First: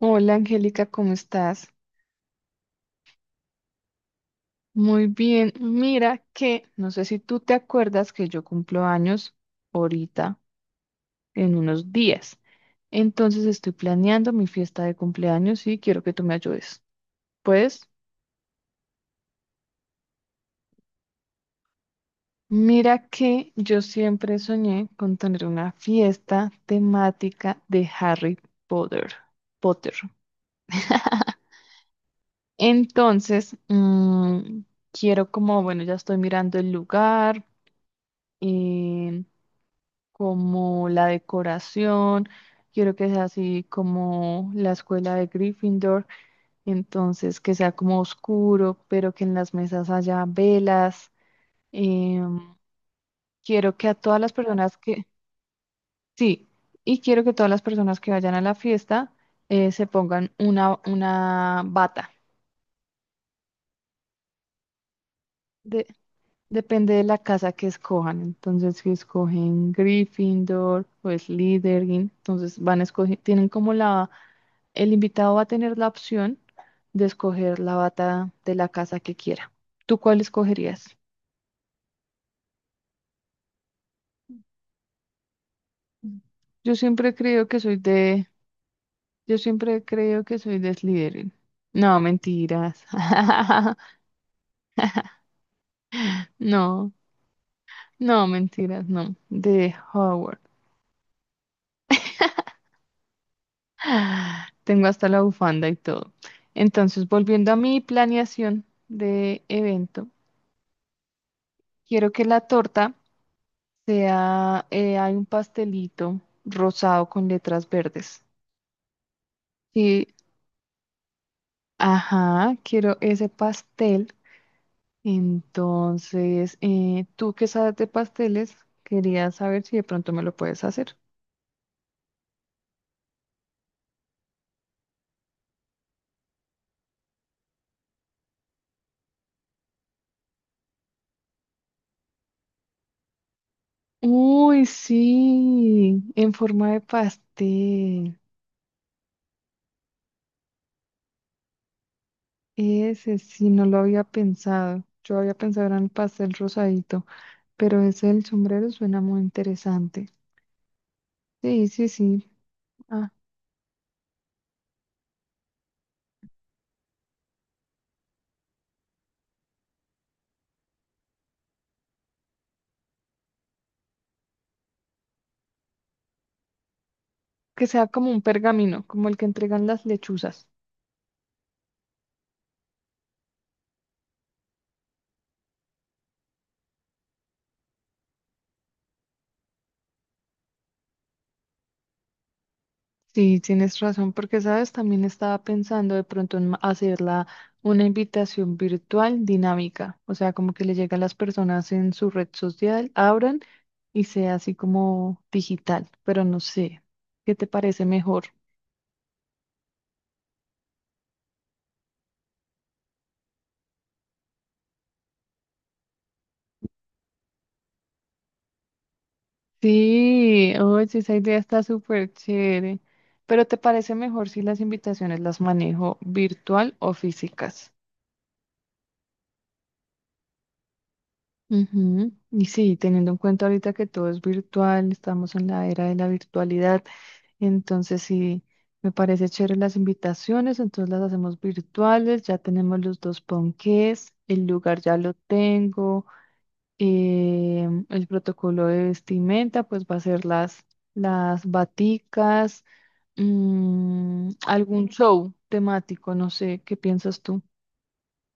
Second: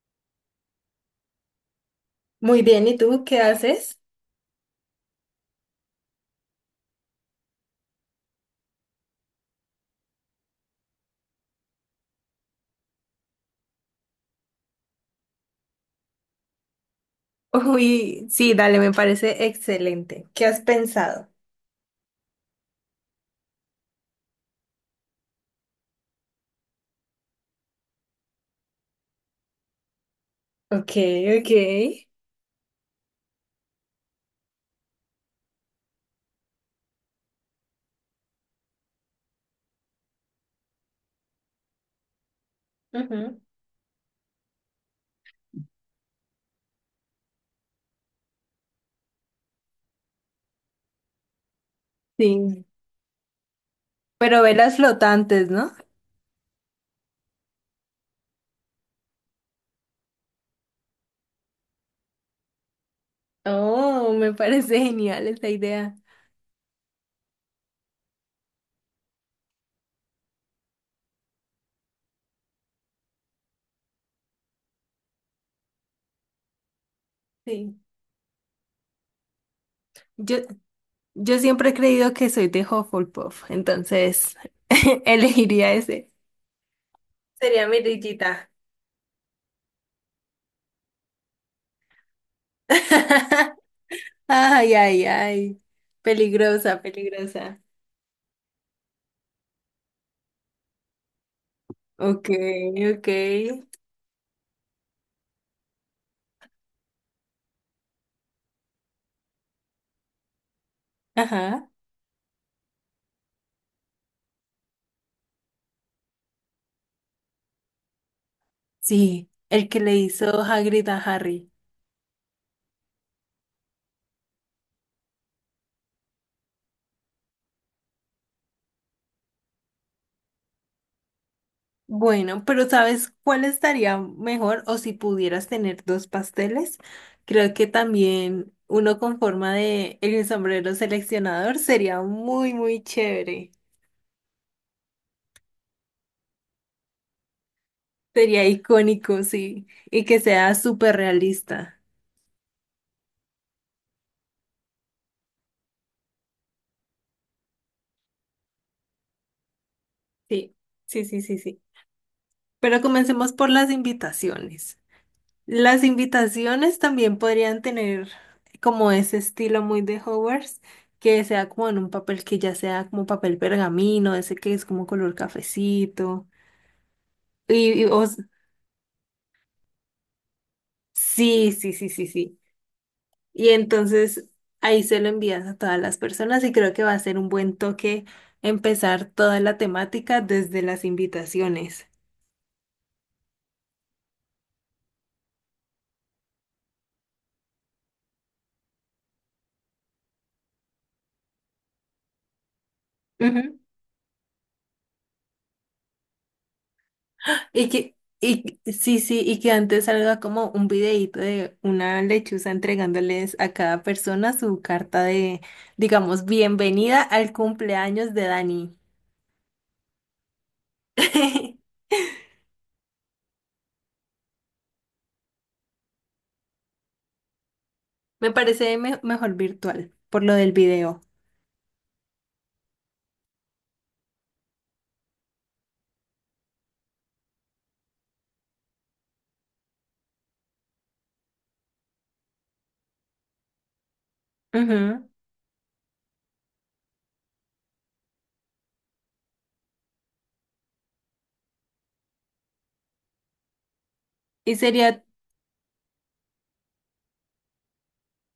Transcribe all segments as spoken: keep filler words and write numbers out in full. Hola, Angélica, ¿cómo estás? Muy bien, ¿y tú qué haces? Muy bien. Mira que, no sé si tú te acuerdas que yo cumplo años ahorita, en unos días. Entonces estoy planeando mi fiesta de cumpleaños y quiero que tú me ayudes. Pues, Uy, sí, dale, me parece excelente. ¿Qué has pensado? mira que yo siempre soñé con tener una fiesta temática de Harry Potter. Potter. Ok, ok. Entonces, mm, quiero como, bueno, ya estoy mirando el lugar. eh, Como la decoración, quiero que sea Ujú. así como la escuela de Gryffindor, entonces que sea como oscuro, pero que en las mesas haya velas. em, Sí. Quiero que a todas las Pero personas velas que, flotantes, ¿no? sí, y quiero que todas las personas que vayan a la fiesta eh, se pongan una, una bata. Oh, me parece genial esa De- idea. depende de la casa que escojan. Entonces, si escogen Gryffindor o Slytherin, entonces van a escoger, tienen como la. El invitado va a tener la opción de escoger la Sí. bata de la casa que quiera. ¿Tú cuál Yo, escogerías? yo siempre he creído que soy de Hufflepuff, entonces elegiría ese. Mm. Yo siempre creo que Sería soy mi de, lillita. yo siempre creo que soy de Slytherin. No, mentiras. Ay, ay, ay. Peligrosa, No, peligrosa. no, mentiras, no. De Howard. Ok, ok. Ah, tengo hasta la bufanda y todo. Entonces, volviendo a mi planeación de evento, Ajá. quiero que la torta sea, eh, hay un pastelito rosado con letras verdes. Sí, el que le Sí, hizo Hagrid a Harry. ajá, quiero ese pastel. Entonces, eh, tú que sabes de pasteles, quería saber si de pronto me lo puedes hacer. Bueno, pero ¿sabes cuál estaría mejor? O si pudieras tener dos pasteles, creo que también uno con forma de el sombrero seleccionador sería muy, muy chévere. Uy, sí, en forma de pastel. Sería icónico, sí, y que sea súper realista. Ese sí, no lo había pensado. Yo había pensado en el pastel rosadito, pero ese del sombrero suena muy interesante. Sí, sí, sí, sí, sí. Sí, sí, sí. Pero Ah, comencemos por las invitaciones. Las invitaciones también podrían tener como ese estilo muy de Hogwarts, que sea como en un papel que ya sea como papel pergamino, ese que es como color cafecito. que Y, y sea como os- un pergamino, como el que entregan las lechuzas. sí, sí, sí, sí, sí. Y entonces ahí se lo envías a todas las personas y creo que va a ser un buen toque empezar toda la temática desde las invitaciones. Sí, tienes razón, porque sabes, también estaba pensando de pronto en ma- hacerla una invitación virtual dinámica, o sea, como que le llega a las personas en su red social, abran y sea así como digital, pero no sé, ¿qué te Y parece que, mejor? y sí, sí, y que antes salga como un videíto de una lechuza entregándoles a cada persona su carta de, digamos, bienvenida al cumpleaños de Dani. Sí, oye, esa idea está súper chévere, pero ¿te parece mejor si las invitaciones las manejo virtual o físicas? Me parece me- mejor virtual, por lo del video. Ujú. Y sí, teniendo en cuenta ahorita que todo es virtual, estamos en la era de la virtualidad. Entonces, sí, me parece chévere las invitaciones, entonces las hacemos virtuales, ya tenemos los dos ponqués, el lugar ya Ujú. lo tengo, eh, el protocolo de vestimenta, pues va a ser las, las baticas, mm, Y algún sería, show temático, no sé, ¿qué piensas tú?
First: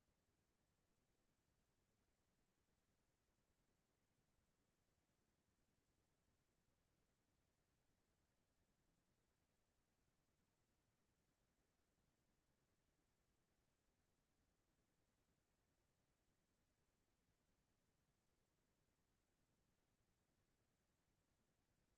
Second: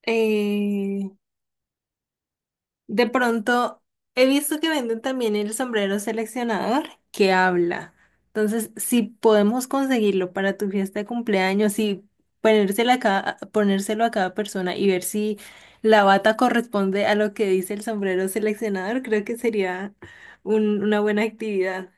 eh, de pronto, he visto que venden también el sombrero seleccionador que habla. Entonces, si podemos conseguirlo para tu fiesta de cumpleaños y ponérselo a cada, ponérselo a cada persona y ver si la bata corresponde a lo que dice el sombrero seleccionador, creo que sería un- una buena actividad.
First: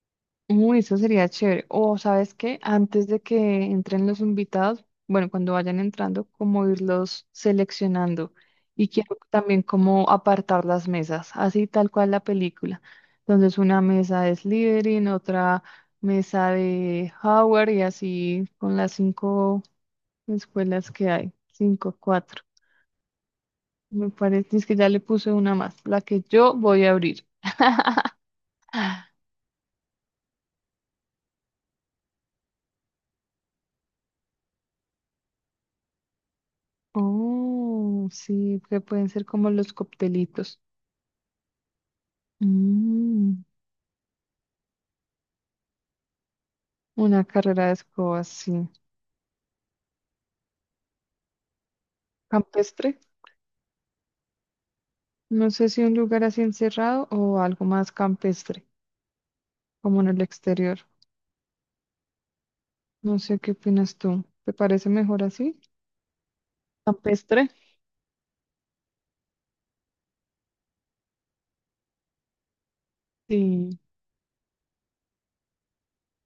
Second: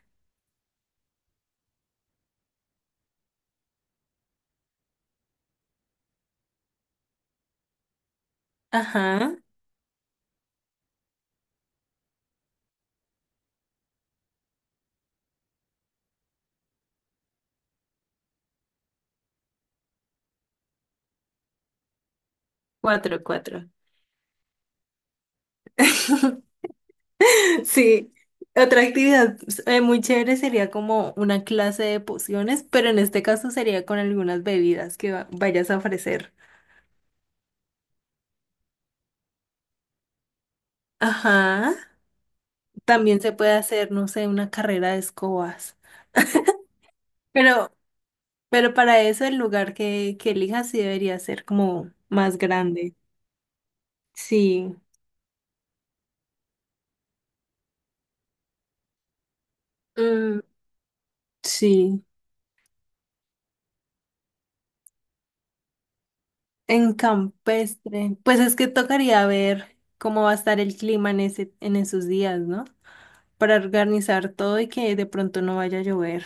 Uy, eso sería chévere. O, ¿sabes qué? Antes de que entren los invitados, bueno, cuando vayan entrando, como irlos seleccionando. Y quiero Ajá, también como apartar las mesas, así tal cual la película. Entonces, una mesa de Slytherin, otra mesa de Howard y así con las cinco escuelas que hay. Cinco, cuatro. cuatro, cuatro. Me parece es que ya le puse una más, la que yo voy a abrir. Sí, otra Ah. actividad pues, eh, muy chévere sería como una clase de pociones, pero en este caso sería con algunas bebidas que va- vayas a ofrecer. Oh, sí, que pueden ser como los coctelitos. Ajá, también se Mm, puede hacer, no sé, una carrera de escobas, una carrera de pero, escobas, sí. pero para eso el lugar que, que elijas sí debería ser como más grande. Campestre. Sí, No sé si un lugar así encerrado o algo más campestre, como en el mm, exterior. sí, No sé qué opinas tú. ¿Te parece mejor así? en Campestre. campestre. Pues es que tocaría ver cómo va a estar el clima en ese, en esos días, ¿no? Para Sí, organizar todo y que de pronto no vaya a llover.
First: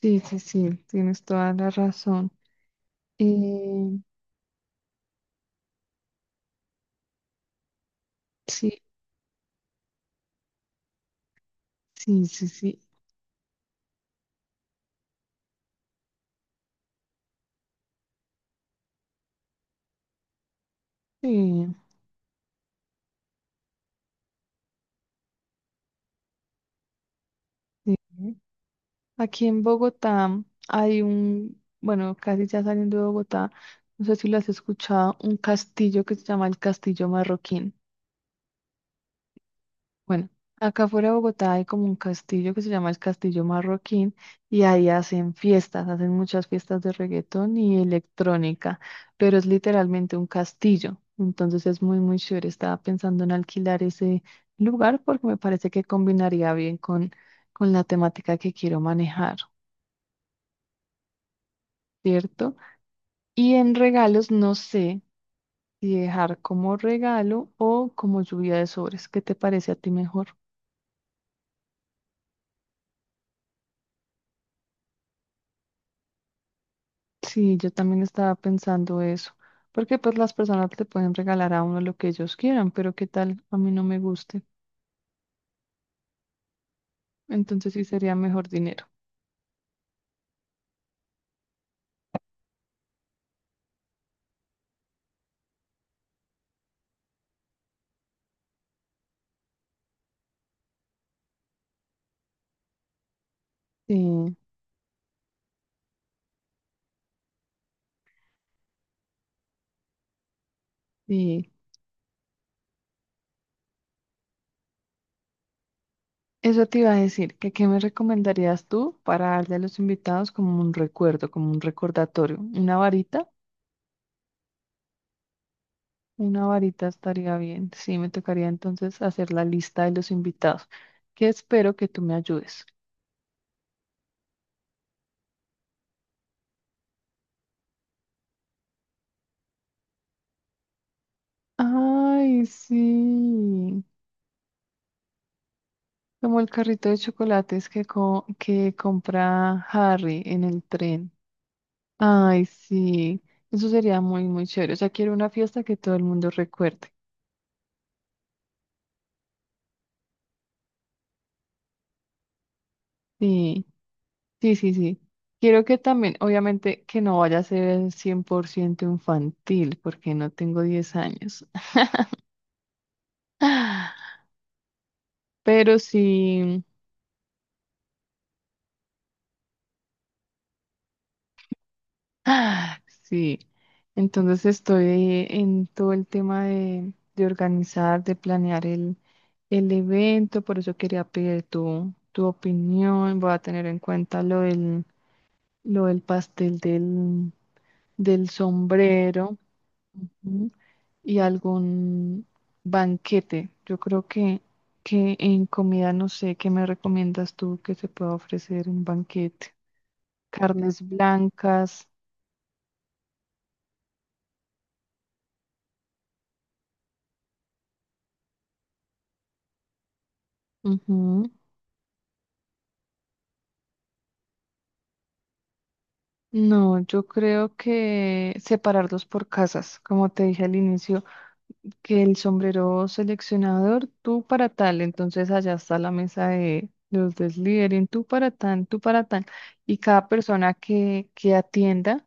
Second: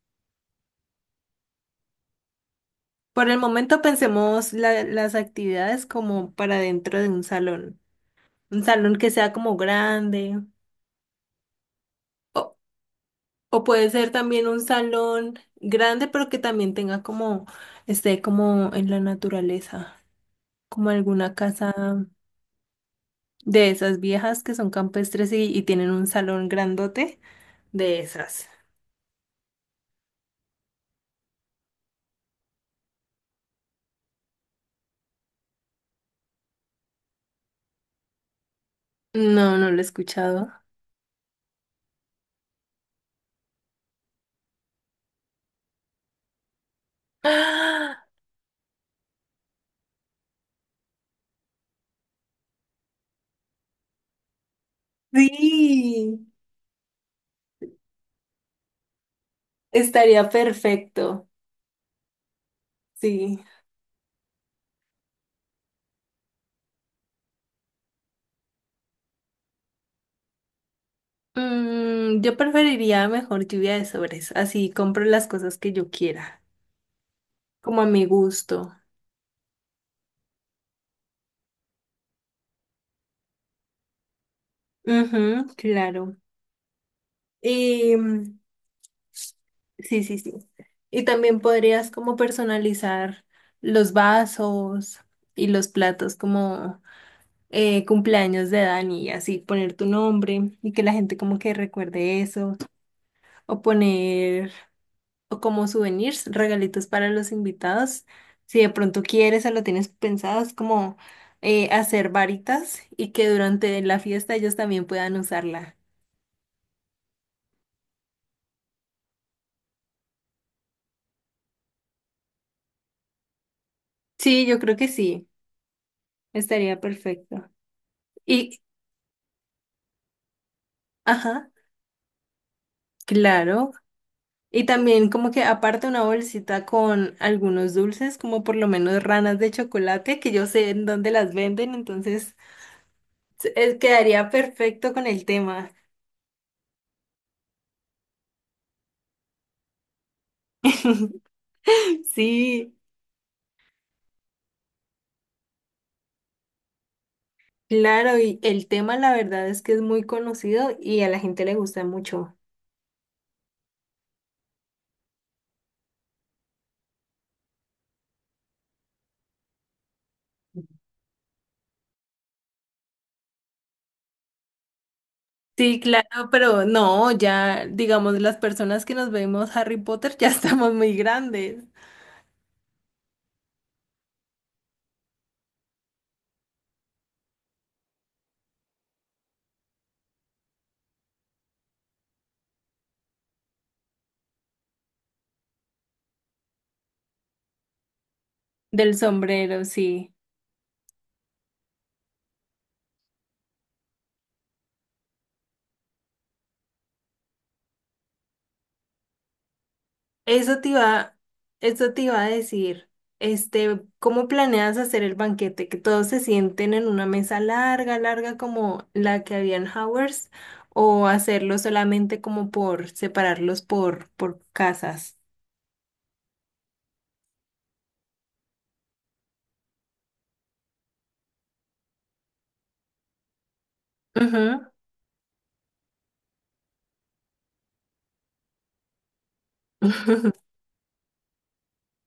sí, sí, sí. Tienes toda la razón. Por el momento Eh, pensemos la- las actividades como para dentro de un salón. Un sí, salón que sea como grande sí, sí, o, sí. o puede ser también un salón grande pero que también tenga como, esté como en la naturaleza, como alguna Sí, casa de esas viejas que son campestres y, y tienen un salón grandote de sí. esas. Aquí en Bogotá hay un, bueno, casi ya saliendo de Bogotá, no sé si lo has escuchado, un castillo que se llama el Castillo Marroquín. No, no lo he Bueno, escuchado. acá fuera de Bogotá hay como un castillo que se llama el Castillo Marroquín y ahí hacen fiestas, hacen muchas fiestas de reggaetón y ¡Ah! electrónica, pero es literalmente un castillo, entonces es muy, muy chévere. Estaba pensando en alquilar ese lugar porque me parece que Sí, combinaría bien con, con la temática que quiero manejar, estaría perfecto. ¿cierto? Sí. Y en regalos no sé si dejar como regalo o como lluvia de sobres. ¿Qué te parece a ti mejor? Mm, yo preferiría mejor lluvia de sobres, así compro las cosas que yo quiera, Sí, yo como a también mi estaba gusto. pensando eso, porque pues las personas le pueden regalar a uno lo que ellos quieran, pero qué tal a mí no me guste, Ujú, claro. entonces sí Y sería mm, mejor dinero. sí, sí, sí. Y también podrías como personalizar los vasos y los platos como eh, cumpleaños de Dani, y así poner tu nombre y que la gente como que recuerde eso, o Sí, poner o como souvenirs, regalitos para los invitados. Si de pronto quieres o lo tienes pensado, es como sí. eh, hacer varitas y que durante la fiesta ellos también puedan usarla. Eso te iba a decir, que qué me recomendarías tú para darle a los invitados como un recuerdo, como un recordatorio, una varita, Sí, yo creo que sí, una estaría varita estaría perfecto. bien. Sí, me tocaría Y, entonces hacer la lista de los invitados, que ajá, espero que tú me ayudes. claro. Y también como que aparte una bolsita con algunos dulces, como por lo menos ranas de chocolate, que yo sé en dónde las venden, entonces Ay, eh, sí. quedaría perfecto con el tema. Como el carrito de chocolates que, co- que compra Harry en el tren. Ay, Sí. sí, eso sería muy, muy chévere. O sea, quiero una fiesta que todo el mundo recuerde. Claro, y el tema la verdad es que es muy conocido y a la gente le gusta mucho. Sí, sí, sí, sí. Quiero que también, obviamente, que no vaya a ser cien por ciento infantil, porque no tengo diez años. Pero Sí, claro, sí. pero no, ya digamos las personas que nos vemos Harry Potter ya estamos muy grandes. Ah, sí, entonces estoy eh, en todo el tema de, de organizar, de planear el, el evento, por eso quería pedir tu, tu opinión, voy a tener en cuenta lo del, lo del pastel del, del Del sombrero, sombrero, sí. ujú, y algún banquete. Yo creo que, que en comida, no sé, ¿qué me recomiendas tú que se pueda ofrecer un banquete? Eso te Carnes iba, blancas. eso te iba a decir. Este, ¿cómo planeas hacer el banquete? ¿Que todos se sienten en una mesa larga, larga como la que había en Howard's? ¿O hacerlo solamente como por separarlos por, por casas? No, yo creo que separarlos por casas, como te dije al inicio, que el sombrero seleccionador, tú para Ujú. tal, entonces allá está la mesa de los deslíderes, tú para tal, tú para tal, y cada persona que, que atienda,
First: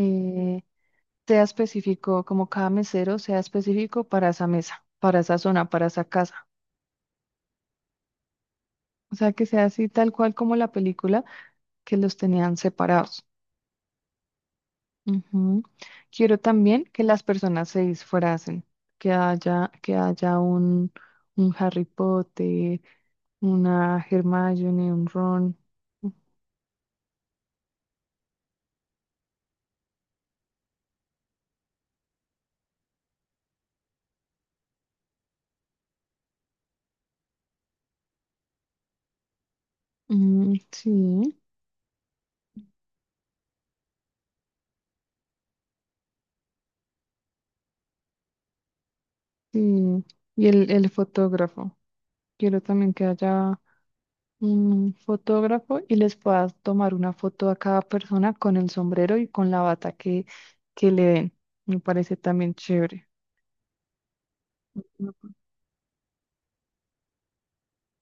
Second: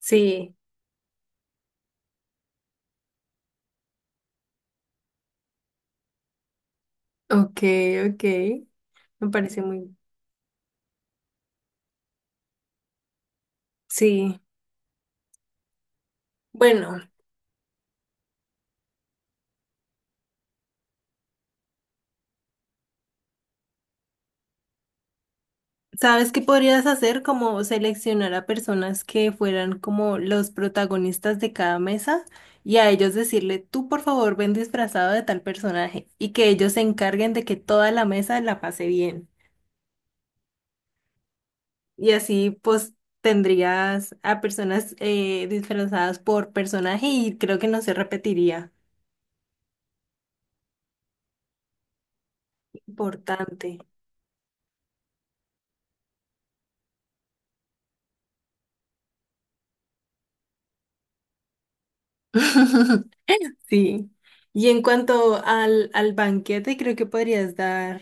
Sí, sea específico, como cada mesero sea específico para esa mesa, para esa zona, para esa casa. ok, ok, O me sea, que parece sea así muy... tal cual como la película que los tenían separados. Sí, Ujú. Quiero también bueno, que las personas se disfracen, que haya, que haya un, un Harry Potter, una Hermione, un Ron. ¿sabes qué podrías hacer? Como seleccionar a personas que fueran como los protagonistas de cada mesa y a ellos decirle, tú por favor ven disfrazado de tal personaje y que ellos se encarguen de que toda la mesa la pase bien. Mm, sí, Y así pues tendrías a personas eh, disfrazadas por personaje y creo que no se repetiría. sí. Y el, el fotógrafo. Quiero también que haya Importante. un fotógrafo y les puedas tomar una foto a cada persona con el sombrero y con la bata que, que le den. Me parece también chévere. Sí. Y en Ujú. cuanto al, al banquete, creo que podrías dar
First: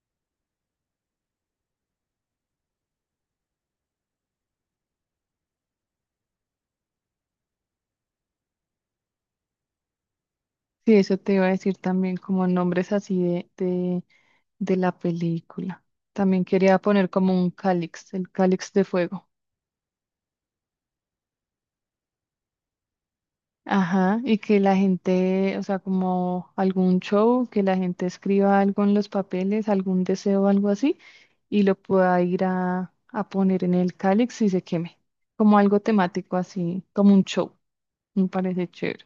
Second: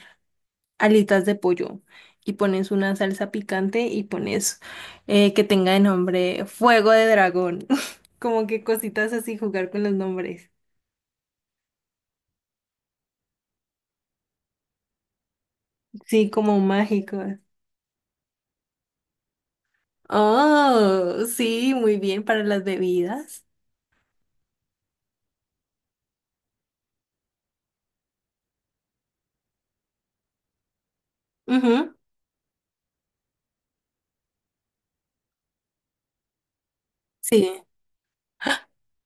alitas de pollo y pones una salsa picante y pones eh, que tenga de nombre fuego de dragón. Como que cositas así, jugar con los nombres. Sí, eso te iba a decir también, como nombres así de, de de la película. Sí, También como quería poner como mágicos. un cáliz, el cáliz de fuego. Oh, sí, muy bien para las bebidas. Ajá, y que la gente, o sea, como algún show, que la gente escriba algo en los papeles, algún deseo, algo así, y lo Ujú, pueda ir a, a poner en el cáliz y se queme. Como algo temático así, como un show. sí. Me parece chévere.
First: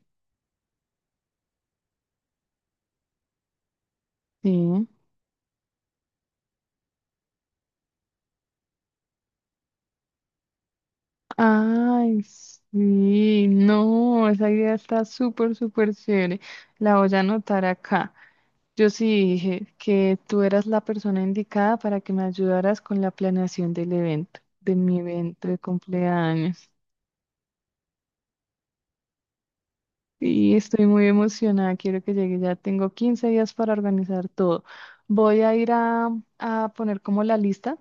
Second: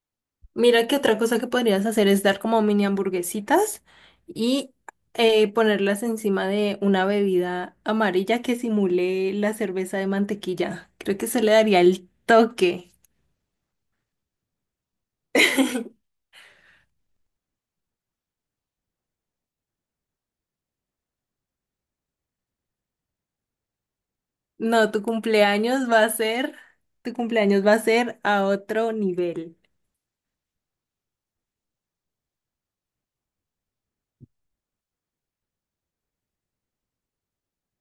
Mira que otra cosa que podrías hacer es dar como mini hamburguesitas y Sí. eh, ponerlas encima de una bebida amarilla que simule la cerveza de mantequilla. Creo que eso le daría el Ay, toque. sí, no, esa idea está súper, súper chévere. La voy a anotar acá. Yo sí dije que tú eras la persona indicada para que me ayudaras con la planeación del evento, de No, mi tu evento de cumpleaños va a ser, cumpleaños. tu cumpleaños va a ser a otro nivel. Y estoy muy emocionada, quiero que llegue, ya tengo quince días para organizar todo. Voy a ir a, a poner como la lista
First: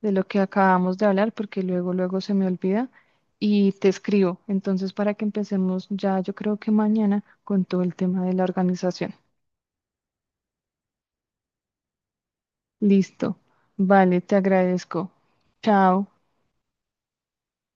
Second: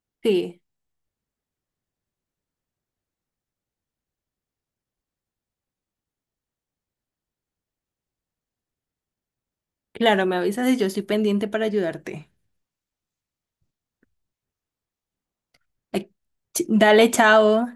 de lo que Sí, acabamos de hablar, porque luego, luego se me olvida y te escribo. Entonces, para que empecemos ya, yo creo que mañana con todo el tema de la organización. claro, me avisas y yo estoy pendiente para ayudarte. Listo. Vale, te agradezco. Ay, Chao. ch- dale, chao.